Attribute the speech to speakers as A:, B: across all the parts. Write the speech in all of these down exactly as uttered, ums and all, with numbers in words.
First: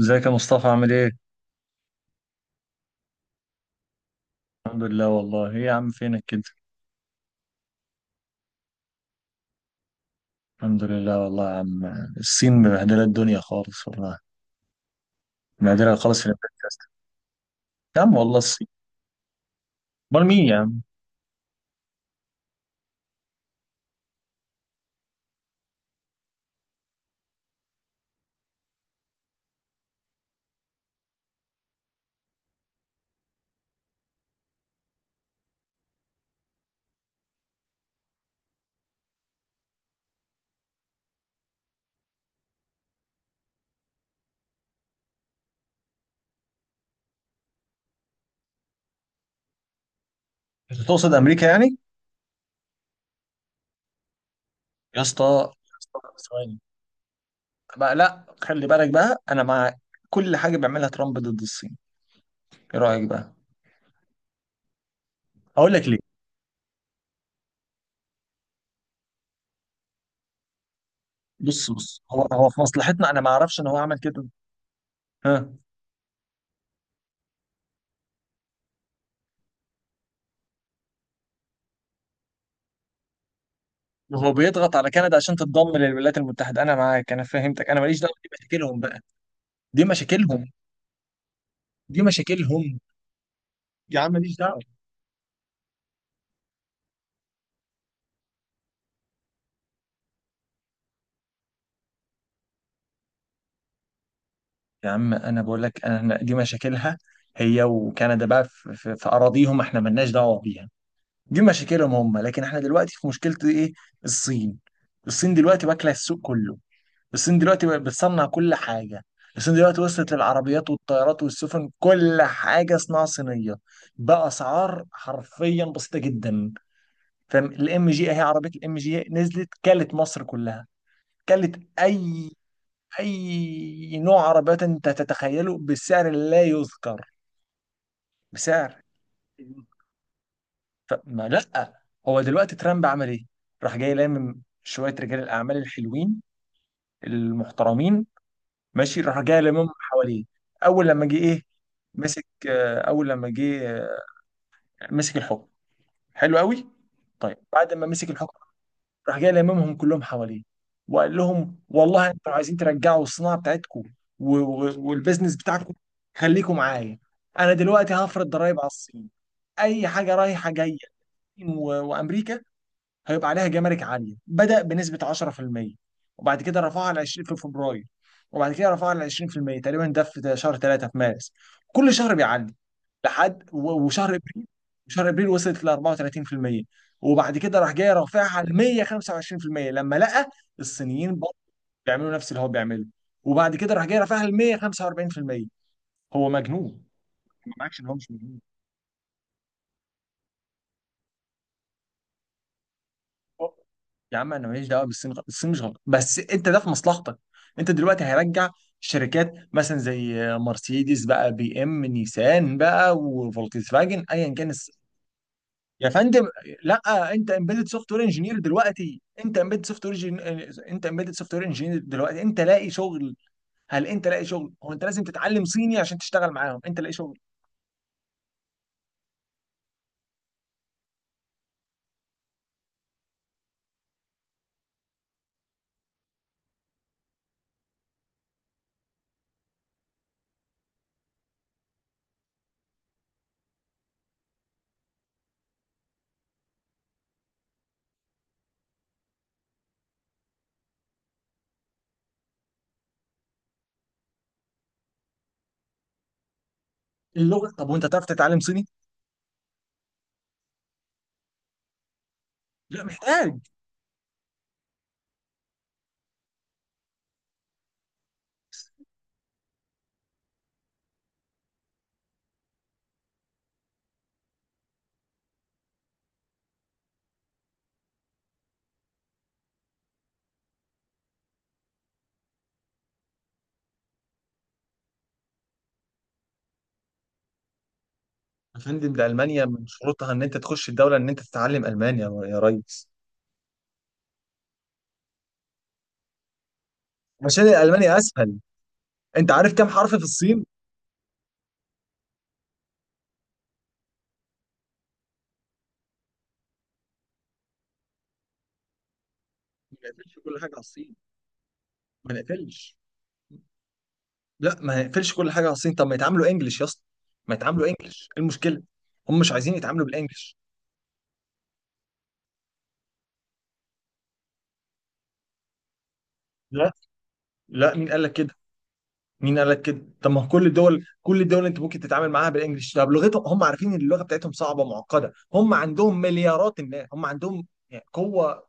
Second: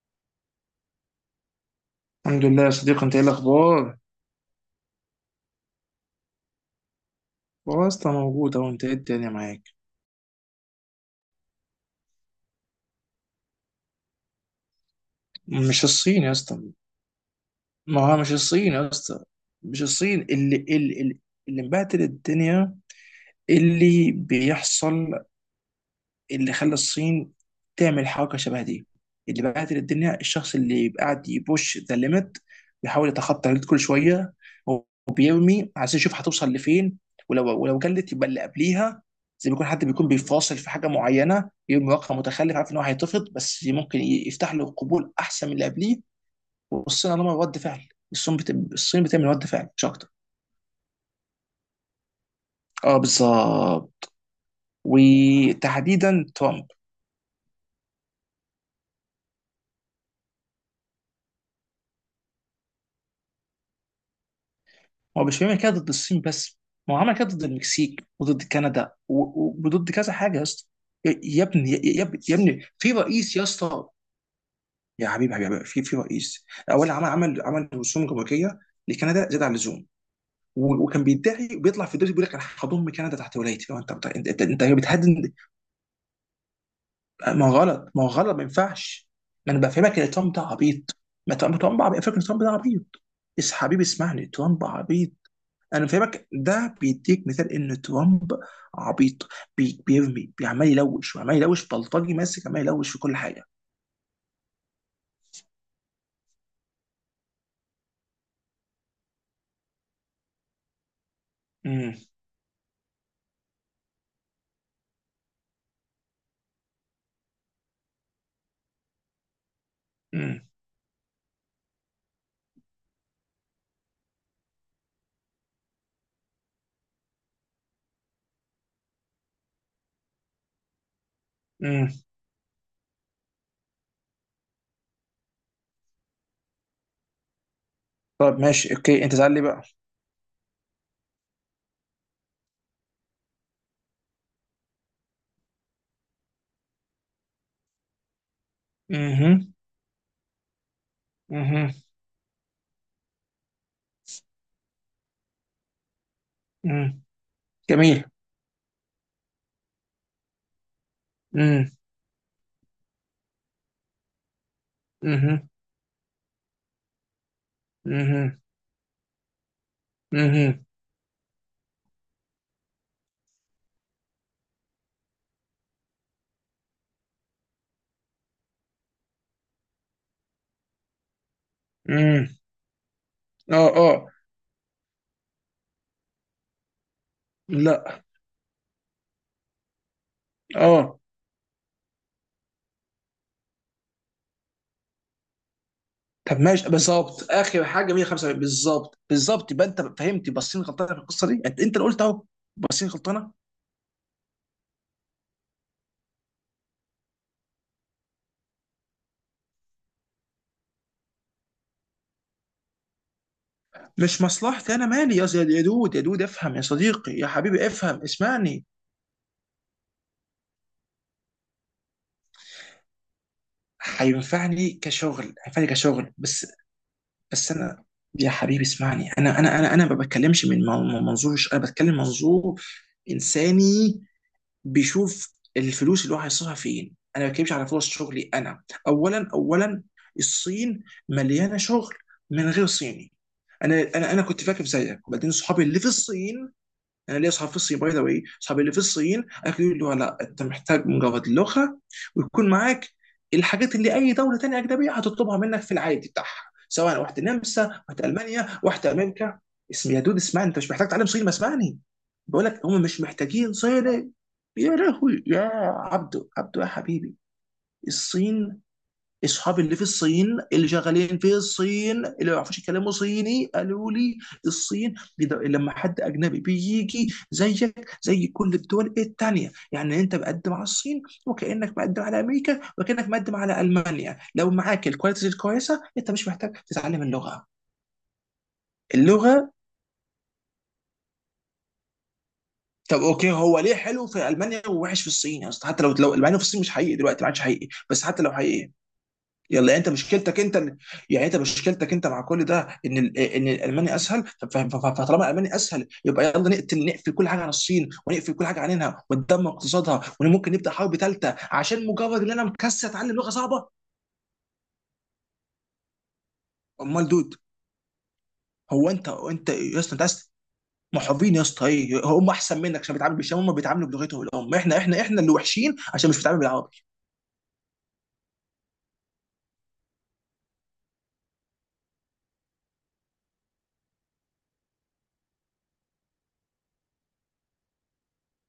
A: ازيك يا مصطفى عامل ايه؟
B: الحمد لله يا صديقي، انت ايه الاخبار؟
A: الحمد لله. والله ايه يا عم فينك كده؟
B: والله يا اسطى، موجود اهو. انت ايه الدنيا معاك؟
A: الحمد لله والله يا عم. الصين مبهدلة الدنيا خالص والله.
B: مش
A: مبهدلة خالص
B: الصين
A: في
B: يا اسطى.
A: البودكاست.
B: ما
A: يا عم
B: هو مش
A: والله الصين.
B: الصين يا اسطى. مش الصين.
A: امال مين يا
B: اللي
A: عم؟
B: اللي اللي اللي مبهدل الدنيا، اللي بيحصل، اللي خلى الصين تعمل حركه شبه دي، اللي بهدل الدنيا، الشخص اللي يبقى قاعد يبوش ذا ليميت، بيحاول يتخطى الليميت كل شويه، وبيرمي عايز يشوف هتوصل لفين. ولو ولو جلت يبقى اللي قبليها، زي ما يكون حد بيكون بيفاصل في حاجه معينه، يرمي رقم متخلف عارف ان هو هيترفض بس ممكن يفتح له قبول احسن من اللي قبليه. والصين عندهم رد فعل. الصين بت... الصين بتعمل رد فعل مش اكتر.
A: انت تقصد امريكا يعني؟
B: اه، بالظبط.
A: يا اسطى يا اسطى،
B: وتحديدا
A: ثواني.
B: ترامب.
A: بقى، لا خلي بالك بقى، انا مع كل حاجة بيعملها ترامب ضد الصين. ايه رأيك بقى؟
B: هو مش بيعمل كده
A: هقول لك
B: ضد
A: ليه.
B: الصين بس. ما هو عمل كده ضد المكسيك وضد كندا و- و- وضد كذا حاجه يا اسطى. يا يا
A: بص
B: ابني يا
A: بص،
B: يا ابني
A: هو
B: يا
A: هو في
B: ابني في
A: مصلحتنا، انا ما
B: رئيس يا
A: اعرفش ان هو
B: اسطى.
A: عمل كده.
B: يا
A: ها.
B: حبيبي حبيبي في في رئيس. اولا عمل عمل عمل رسوم جمركيه لكندا زاد عن اللزوم. و- وكان بيدعي وبيطلع في الدوري بيقول لك انا هضم كندا تحت ولايتي لو انت انت
A: وهو
B: انت, انت
A: بيضغط على كندا
B: بتهدد.
A: عشان تتضم للولايات المتحدة. أنا معاك، أنا
B: ما هو
A: فهمتك، أنا
B: غلط،
A: ماليش
B: ما هو
A: دعوة، دي
B: غلط، ما
A: مشاكلهم بقى.
B: ينفعش. ما انا
A: دي
B: بفهمك ان ترامب ده
A: مشاكلهم.
B: عبيط. ما ترامب ترامب
A: دي
B: عبيط، فاكر ترامب ده
A: مشاكلهم
B: عبيط. بس حبيبي
A: يا عم،
B: اسمعني،
A: ماليش دعوه.
B: ترامب عبيط. انا فاهمك، ده بيديك مثال ان ترامب عبيط. بي بيرمي، بيعمل يلوش، وعمال يلوش، بلطجي ماسك عمال يلوش في كل حاجه.
A: يا عم انا بقول لك، انا دي مشاكلها، هي وكندا بقى في, في, في اراضيهم، احنا مالناش دعوه بيها. دي
B: امم.
A: مشاكلهم هم، لكن احنا دلوقتي في مشكله ايه؟ الصين. الصين دلوقتي واكله السوق كله. الصين دلوقتي بقت بتصنع كل حاجه. الصين دلوقتي وصلت
B: امم.
A: للعربيات والطيارات والسفن، كل حاجه صناعه صينيه، باسعار حرفيا بسيطه جدا. فاهم الام جي؟ اهي عربيه الام جي نزلت كلت مصر كلها. كلت
B: امم.
A: اي؟ اي نوع عربيات انت تتخيله بسعر لا يذكر،
B: طب ماشي،
A: بسعر،
B: اوكي انت زعل لي بقى.
A: فما لا. هو دلوقتي ترامب عمل ايه؟ راح جاي لامم شويه رجال الاعمال الحلوين المحترمين. ماشي، راح جاي
B: اها.
A: لاممهم حواليه. اول لما جه ايه؟
B: اها.
A: مسك آه، اول لما جه آه، مسك الحكم. حلو قوي.
B: اها.
A: طيب بعد ما
B: جميل.
A: مسك الحكم راح جاي لممهم كلهم حواليه، وقال لهم
B: امم.
A: والله انتوا لو عايزين ترجعوا الصناعه بتاعتكم و- و- والبزنس
B: اها.
A: بتاعكم، خليكم معايا. انا دلوقتي هفرض
B: اها.
A: ضرايب على الصين، اي حاجه رايحه
B: اها.
A: جايه الصين و- وامريكا هيبقى عليها جمارك عاليه، بدا بنسبه عشره في الميه، وبعد كده رفعها ل عشرين في فبراير، وبعد كده رفعها ل عشرين في الميه تقريبا ده في شهر تلاته في مارس. كل شهر
B: امم.
A: بيعلي، لحد
B: اه.
A: و-
B: اه.
A: وشهر ابريل. شهر ابريل وصلت ل اربعه وتلاتين في الميه، وبعد كده راح جاي
B: لا.
A: رافعها ل ميه وخمسه وعشرين في الميه لما لقى
B: اه.
A: الصينيين برضه بيعملوا نفس اللي هو بيعمله، وبعد كده راح جاي رافعها ل ميه وخمسه واربعين في الميه. هو
B: طب ماشي،
A: مجنون.
B: بالظبط
A: ما
B: اخر
A: معكش ان
B: حاجه
A: هو مش مجنون؟
B: مئة وخمسة وسبعون، بالظبط بالظبط، يبقى انت فهمت بصين غلطانه في القصه دي. انت، انت اللي قلت اهو. بصين غلطانه.
A: يا عم انا ماليش دعوه بالصين، غ- الصين مش غلط، بس انت ده في مصلحتك. انت دلوقتي هيرجع شركات مثلا زي مرسيدس بقى، بي ام، نيسان بقى، وفولكس فاجن،
B: مش
A: ايا كان الس-
B: مصلحتي. انا مالي يا يا
A: يا
B: دود يا
A: فندم،
B: دود افهم يا
A: لا.
B: صديقي يا
A: انت
B: حبيبي
A: امبيدد سوفت
B: افهم
A: وير انجينير
B: اسمعني.
A: دلوقتي، انت امبيدد سوفت وير، انت امبيدد سوفت وير انجينير دلوقتي انت لاقي شغل. هل انت لاقي شغل؟
B: هينفعني
A: هو انت لازم
B: كشغل،
A: تتعلم
B: هينفعني
A: صيني عشان
B: كشغل
A: تشتغل
B: بس.
A: معاهم؟ انت لاقي شغل.
B: بس انا، يا حبيبي اسمعني. انا انا انا انا ما بتكلمش من من- منظور، ش- انا بتكلم منظور انساني بيشوف الفلوس اللي هو هيصرفها فين. انا ما بتكلمش على فرص شغلي. انا، اولا اولا، الصين مليانه شغل من غير صيني. انا انا انا كنت فاكر زيك، وبعدين صحابي اللي في الصين. انا ليا اصحاب في الصين، باي ذا واي، اصحابي اللي في الصين اكيد يقولوا لا، انت محتاج مجرد لغه ويكون معاك الحاجات اللي اي دوله تانيه اجنبيه هتطلبها منك في العادي بتاعها، سواء واحده
A: اللغه.
B: نمسا،
A: طب وانت تعرف
B: واحده
A: تتعلم
B: المانيا،
A: صيني؟
B: واحده امريكا. اسم يا دود اسمعني، انت مش محتاج تعلم صيني. ما اسمعني، بقول لك هم
A: لا،
B: مش
A: محتاج.
B: محتاجين صيني. يا لهوي يا عبدو عبدو يا حبيبي. الصين، اصحابي اللي في الصين، اللي شغالين في الصين، اللي ما يعرفوش يكلموا صيني، قالوا لي الصين بيد- لما حد اجنبي بيجي زيك زي كل الدول التانية، يعني انت مقدم على الصين وكانك مقدم على امريكا وكانك مقدم على المانيا، لو معاك الكواليتيز الكويسه انت مش محتاج تتعلم اللغه.
A: يا فندم، ده المانيا
B: اللغه.
A: من شروطها ان انت تخش الدوله ان انت تتعلم المانيا يا ريس.
B: طب اوكي، هو ليه حلو في المانيا ووحش في الصين يا اسطى؟ حتى لو، لو المانيا في الصين مش حقيقي دلوقتي، ما عادش
A: عشان
B: حقيقي.
A: الالماني
B: بس حتى لو
A: اسهل.
B: حقيقي،
A: انت عارف
B: يلا.
A: كام
B: يعني انت
A: حرف في
B: مشكلتك
A: الصين؟
B: انت، إن- يعني انت مشكلتك انت مع كل ده ان ال- ان الالماني اسهل، ف- ف- ف- فطالما الالماني اسهل يبقى يلا نقتل، نقفل كل حاجه عن الصين، ونقفل كل حاجه عنها، وندمر
A: ما
B: اقتصادها،
A: نقفلش كل
B: وممكن
A: حاجه على
B: نبدا حرب
A: الصين،
B: ثالثه، عشان
A: ما
B: مجرد ان انا
A: نقفلش.
B: مكسل اتعلم لغه صعبه.
A: لا، ما يقفلش كل حاجه على الصين، طب ما يتعاملوا انجلش يا اسطى،
B: امال دود؟
A: ما يتعاملوا انجلش، ايه المشكله؟
B: هو انت،
A: هم مش
B: انت
A: عايزين
B: يا
A: يتعاملوا
B: اسطى انت أس-
A: بالانجلش.
B: محبين يا اسطى؟ ايه، هم احسن منك عشان بيتعاملوا بالشام؟ هم بيتعاملوا بلغتهم الام، احنا احنا احنا اللي وحشين عشان مش بنتعامل
A: لا.
B: بالعربي.
A: لا، مين قال لك كده؟ مين قال لك كده؟ طب ما هو كل الدول كل الدول اللي انت ممكن تتعامل معاها بالانجلش، طب لغتهم. هم عارفين ان اللغه بتاعتهم صعبه معقده، هم عندهم مليارات الناس، هم عندهم يعني قوه،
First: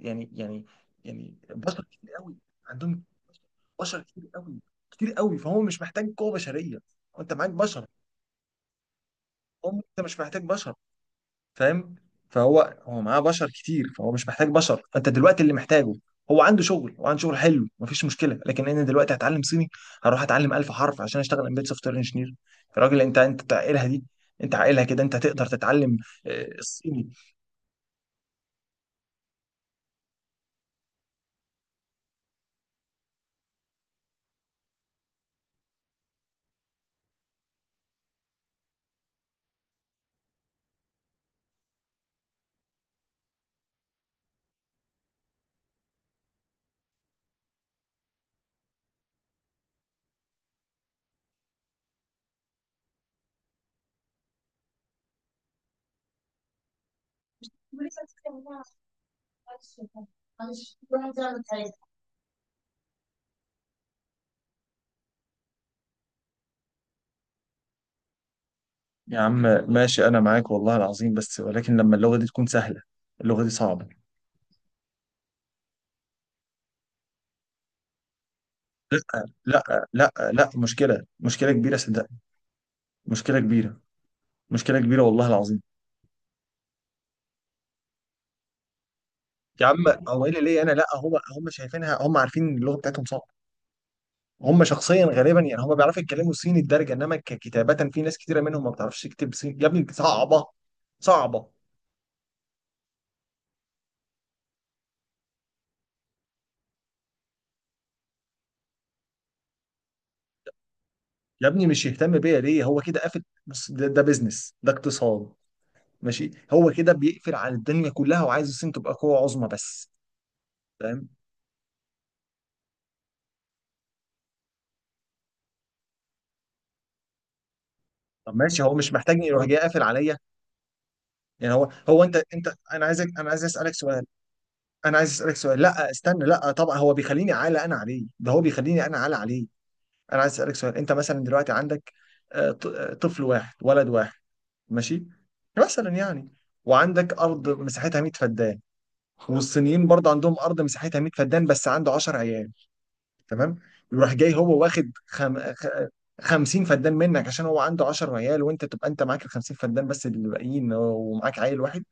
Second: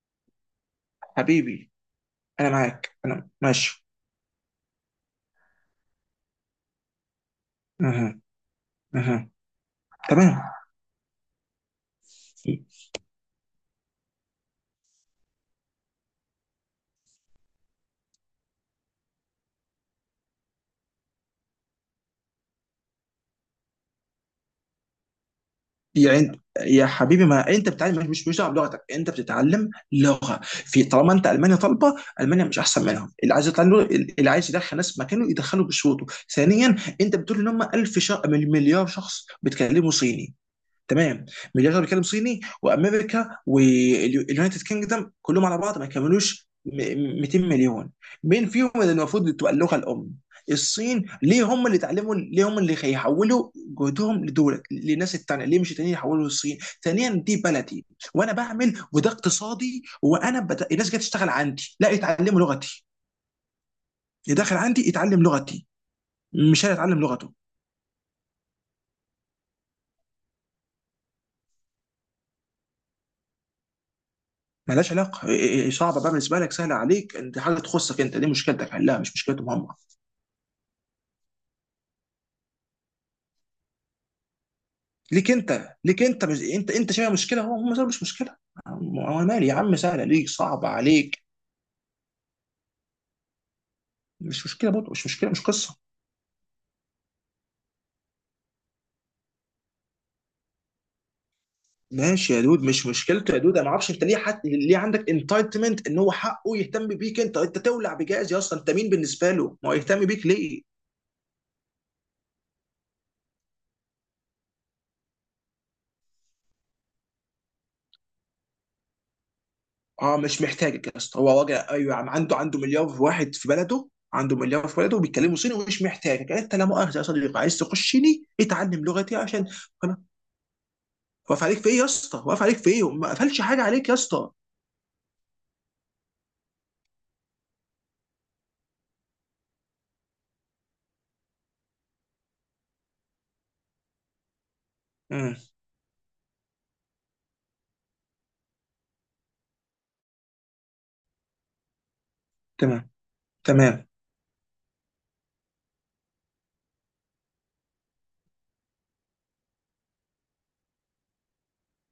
A: يعني، يعني، يعني
B: حبيبي
A: بشر كتير قوي.
B: انا معاك،
A: عندهم
B: انا ماشي.
A: بشر كتير قوي، كتير قوي، فهو مش محتاج قوة بشرية. انت معاك بشر.
B: اها. اها.
A: هو انت مش
B: تمام.
A: محتاج بشر، فاهم؟ فهو هو معاه بشر كتير، فهو مش محتاج بشر، فانت دلوقتي اللي محتاجه. هو عنده شغل، وعنده شغل حلو، مفيش مشكلة، لكن انا دلوقتي هتعلم صيني، هروح اتعلم الف حرف عشان اشتغل امبيد سوفت وير انجينير. يا راجل انت انت عاقلها دي؟ انت عاقلها كده انت هتقدر تتعلم؟
B: يعني
A: آه،
B: يا
A: الصيني.
B: حبيبي، ما انت بتتعلم، مش مش دعوه بلغتك، انت بتتعلم لغه في، طالما انت المانيا طالبه. المانيا مش احسن منهم. اللي عايز يطلع له، اللي عايز يدخل ناس مكانه يدخله بشروطه. ثانيا، انت بتقول ان هم ألف شا... مليار شخص بيتكلموا صيني، تمام؟ مليار شخص بيتكلم صيني، وامريكا واليونايتد كينجدم كلهم على بعض ما كملوش م- مئتين مليون. مين فيهم اللي المفروض تبقى اللغه الام؟ الصين ليه هم اللي اتعلموا؟ ليه هم اللي هيحولوا جهدهم لدول، للناس التانية؟ ليه مش التانيين يحولوا للصين؟ ثانيا، دي بلدي وانا بعمل، وده اقتصادي، وانا بت... الناس جايه تشتغل عندي لا يتعلموا لغتي. اللي داخل عندي يتعلم لغتي، مش هيتعلم لغته.
A: يا عم ماشي، انا معاك والله العظيم، بس ولكن لما اللغه دي تكون سهله، اللغه دي صعبه.
B: ملهاش علاقه. إيه- إيه- إيه، صعبه بقى بالنسبه لك، سهله عليك، انت حاجه تخصك انت، دي مشكلتك حلها مش مشكلتهم هم.
A: لا لا لا، مشكله، مشكله كبيره صدقني، مشكله كبيره، مشكله كبيره والله
B: ليك
A: العظيم.
B: انت، ليك انت، مش انت، انت شايفها مشكله، هو هم شايفها مش مشكله. انا مالي يا
A: يا
B: عم،
A: عم
B: سهله
A: هو
B: ليك
A: ايه اللي ليه
B: صعبه
A: انا؟ لا هم
B: عليك.
A: هم شايفينها، هم عارفين ان اللغه بتاعتهم صعبه.
B: مش
A: هم
B: مشكله برضه،
A: شخصيا
B: مش مشكله،
A: غالبا
B: مش
A: يعني هم
B: قصه.
A: بيعرفوا يتكلموا صيني الدرجه، انما ككتابه في ناس كتيره منهم ما بتعرفش تكتب صيني يا ابني، صعبه، صعبه.
B: ماشي يا دود، مش مشكلته يا دود، انا ما اعرفش انت ليه، حد ليه عندك انتايتمنت ان هو حقه يهتم بيك؟ انت، انت تولع بجهاز يا، اصلا انت مين بالنسبه له؟ ما هو يهتم بيك ليه؟
A: يا ابني مش يهتم بيا ليه؟ هو كده قافل، بص ده, ده بيزنس، ده اقتصاد. ماشي هو كده بيقفل على الدنيا كلها، وعايز الصين تبقى قوة عظمى بس.
B: اه مش محتاجك يا
A: فاهم؟
B: اسطى. هو راجع، ايوه، عم عنده عنده مليار واحد في بلده، عنده مليار في بلده وبيتكلموا صيني، ومش محتاجك انت لا مؤاخذه يا صديقي. عايز تخشني
A: طب ماشي، هو
B: اتعلم
A: مش
B: لغتي
A: محتاجني يروح
B: عشان،
A: جاي قافل
B: انا
A: عليا؟
B: واقف
A: يعني
B: عليك
A: هو.
B: في ايه يا
A: هو انت
B: اسطى؟ واقف
A: انت
B: عليك في
A: انا
B: ايه؟
A: عايزك،
B: ما
A: انا
B: قفلش
A: عايز
B: حاجه
A: اسالك
B: عليك يا
A: سؤال،
B: اسطى.
A: انا عايز اسالك سؤال، لا استنى، لا طبعا هو بيخليني اعلى انا عليه، ده هو بيخليني انا اعلى عليه. انا عايز اسالك سؤال، انت مثلا دلوقتي عندك آه، ط- آه، طفل واحد ولد واحد. ماشي،
B: امم.
A: مثلا يعني. وعندك ارض مساحتها 100 فدان، والصينيين برضه عندهم ارض مساحتها 100 فدان بس عنده 10 عيال.
B: تمام.
A: تمام.
B: تمام.
A: يروح جاي هو واخد خم... خ... 50 فدان منك عشان هو عنده 10 عيال، وانت تبقى انت معاك ال 50 فدان بس اللي باقيين ومعاك عيل واحد.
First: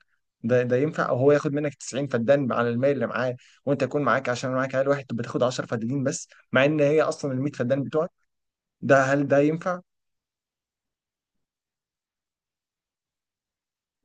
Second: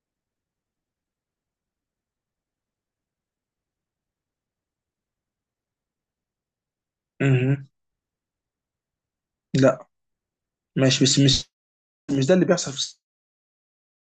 A: ده ده ينفع؟ او هو ياخد منك 90 فدان على المال اللي معاه، وانت يكون معاك عشان معاك عيل واحد تبقى تاخد 10 فدانين بس، مع ان هي اصلا ال 100
B: امم.
A: فدان بتوعك. ده هل ده ينفع؟
B: لا. ماشي بس مش، مش ده اللي بيحصل في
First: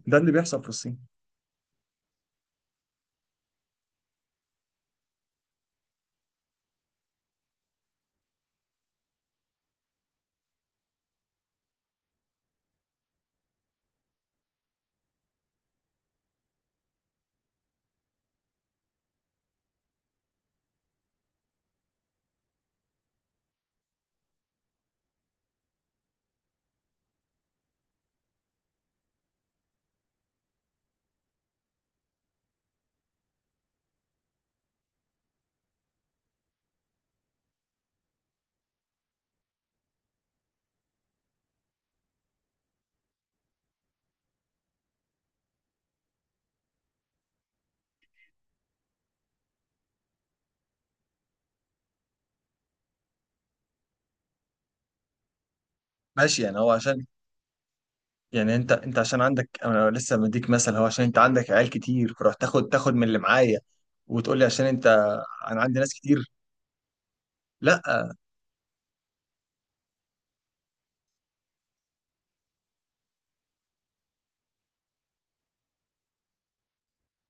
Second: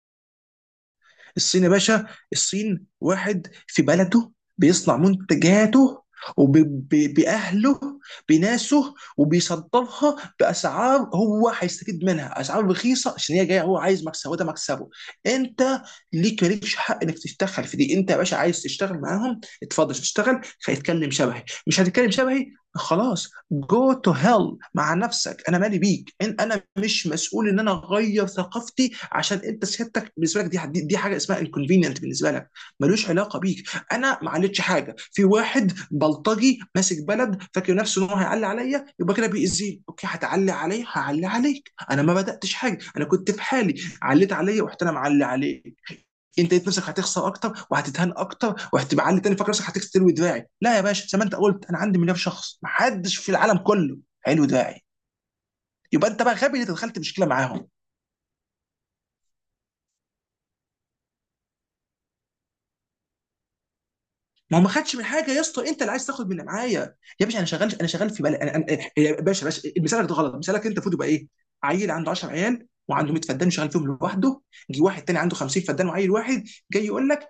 A: ده اللي بيحصل في الصين.
B: الصين يا باشا. الصين واحد في بلده، بيصنع منتجاته وبأهله بناسه، وبيصدرها بأسعار هو هيستفيد منها، أسعار رخيصة عشان هي جاية، هو عايز مكسبه، ده مكسبه. أنت ليك، مالكش حق إنك تتدخل في دي. أنت يا باشا عايز تشتغل معاهم اتفضل تشتغل، هيتكلم شبهي مش هتتكلم شبهي. خلاص، جو تو هيل مع نفسك، انا مالي بيك. إن- انا مش مسؤول ان انا اغير ثقافتي عشان انت سيادتك، بالنسبه لك دي، دي, دي حاجه اسمها انكونفينينت بالنسبه لك. ملوش علاقه بيك. انا ما عليتش حاجه، في واحد بلطجي ماسك بلد فاكر نفسه ان هو هيعلي عليا يبقى كده بيأذيني. اوكي، هتعلي عليا هعلي عليك، انا ما بداتش حاجه انا كنت في حالي، عليت عليا ورحت انا معلي عليك. انت لقيت نفسك هتخسر اكتر وهتتهان اكتر، وهتبقى عالي تاني فاكر نفسك هتستلوي دراعي. لا يا باشا، زي ما انت قلت، انا عندي مليار شخص، محدش في العالم كله هيلوي دراعي. يبقى انت بقى
A: ماشي يعني.
B: غبي
A: هو
B: اللي دخلت
A: عشان،
B: مشكله معاهم.
A: يعني انت انت عشان عندك، انا لسه مديك مثل، هو عشان انت عندك عيال كتير فرحت تاخد تاخد من اللي معايا وتقول لي
B: ما هو
A: عشان
B: ما
A: انت،
B: خدش من حاجه يا
A: انا
B: اسطى،
A: عندي
B: انت اللي
A: ناس
B: عايز تاخد
A: كتير.
B: من معايا. يا باشا انا شغال، انا
A: لا
B: شغال، في بالي انا، انا. يا باشا، باشا، مثالك ده غلط، مثالك انت المفروض يبقى ايه؟ عيل عنده عشر عيال وعنده ميه فدان شغال فيهم لوحده. جه واحد تاني عنده خمسين فدان وعيل واحد، جاي يقول لك:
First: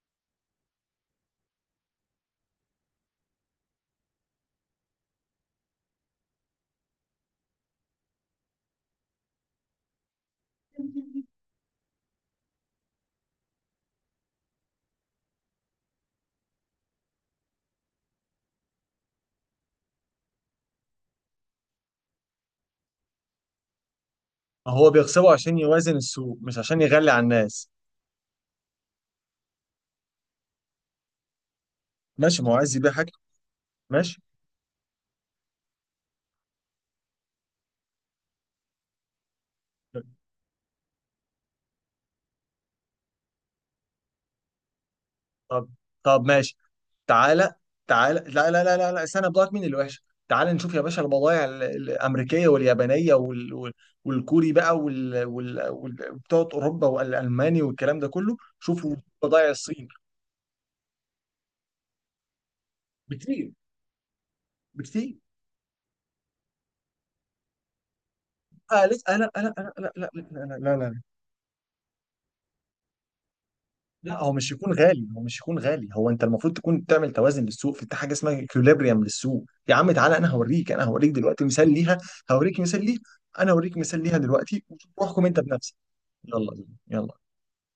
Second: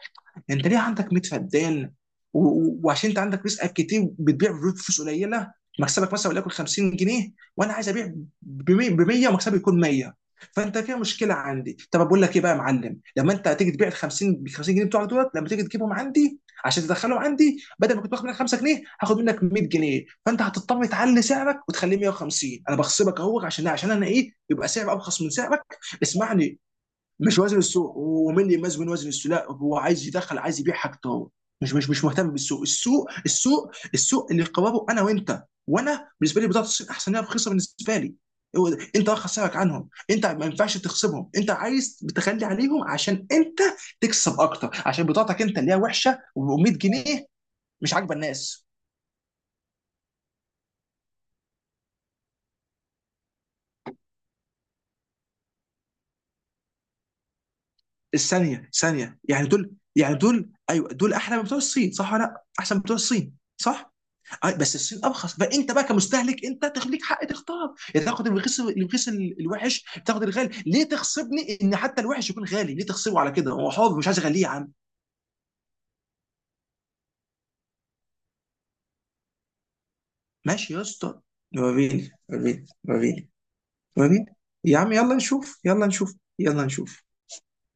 B: انت ليه عندك ميه فدان؟ و- و- وعشان انت عندك رزقك كتير بتبيع بفلوس قليله، مكسبك مثلا وليكن خمسين جنيه، وانا عايز ابيع ب بمية ومكسبي يكون مية، فانت فيها مشكله عندي. طب بقول لك ايه بقى يا معلم، لما انت هتيجي تبيع ال خمسين ب خمسين جنيه بتوعك دولت، لما تيجي تجيبهم عندي عشان تدخلهم عندي، بدل ما كنت باخد منك خمسه جنيه هاخد منك مئة جنيه، فانت هتضطر تعلي سعرك وتخليه ميه وخمسين. انا بخصبك اهو، عشان، عشان انا ايه، يبقى
A: هو
B: سعري ارخص من
A: بيغصبه عشان
B: سعرك.
A: يوازن السوق، مش
B: اسمعني،
A: عشان يغلي على
B: مش وزن
A: الناس.
B: السوق، ومين اللي يميز بين وزن السوق؟ لا، هو عايز يدخل، عايز يبيع حاجته هو، مش مش مش مهتم
A: ماشي، ما هو
B: بالسوق.
A: عايز يبيع
B: السوق
A: حاجته.
B: السوق
A: ماشي.
B: السوق اللي قراره انا وانت. وانا بالنسبه لي بضاعه الصين احسن، هي رخيصه بالنسبه لي. هو ده، انت واخد سعرك عنهم، انت ما ينفعش تخصمهم، انت عايز بتخلي عليهم عشان انت تكسب اكتر، عشان بضاعتك انت
A: طب،
B: اللي هي وحشه
A: طب ماشي،
B: و100 جنيه
A: تعالى،
B: مش عاجبه
A: تعالى. لا لا
B: الناس.
A: لا لا لا، استنى، بضاعة مين اللي وحشة؟ تعالى نشوف يا باشا البضائع ال- الأمريكية واليابانية وال... وال- والكوري بقى، وال... وال... وال... بتوع أوروبا والألماني والكلام ده كله،
B: الثانيه
A: شوفوا
B: ثانيه، يعني
A: بضائع
B: دول،
A: الصين
B: يعني دول، ايوه دول احلى من بتوع الصين، صح؟ ولا لا احسن من بتوع الصين،
A: بكتير،
B: صح؟ آه، بس الصين
A: بكتير.
B: ارخص، فانت بقى كمستهلك انت تخ- ليك حق تختار، يا تاخد الرخيص،
A: آه
B: الرخيص
A: لسه، لا
B: ال-
A: لا لا
B: الوحش،
A: لا لا
B: تاخد
A: لا، لا
B: الغالي.
A: لا
B: ليه
A: لا.
B: تخصبني ان حتى الوحش يكون غالي؟ ليه تخصبه على كده؟ هو حر مش
A: لا،
B: عايز
A: هو
B: اغليه يا
A: مش
B: عم.
A: يكون غالي، هو مش يكون غالي. هو انت المفروض تكون تعمل توازن للسوق، في حاجه اسمها اكيوليبريم للسوق يا عم، تعالى انا هوريك
B: ماشي يا
A: انا هوريك
B: اسطى.
A: دلوقتي مثال ليها،
B: وريني،
A: هوريك
B: وريني،
A: مثال ليها،
B: وريني،
A: انا هوريك مثال ليها
B: وريني
A: دلوقتي
B: يا عم. يلا
A: وتروحكم انت
B: نشوف،
A: بنفسك.
B: يلا نشوف،
A: يلا،
B: يلا نشوف.
A: يلا.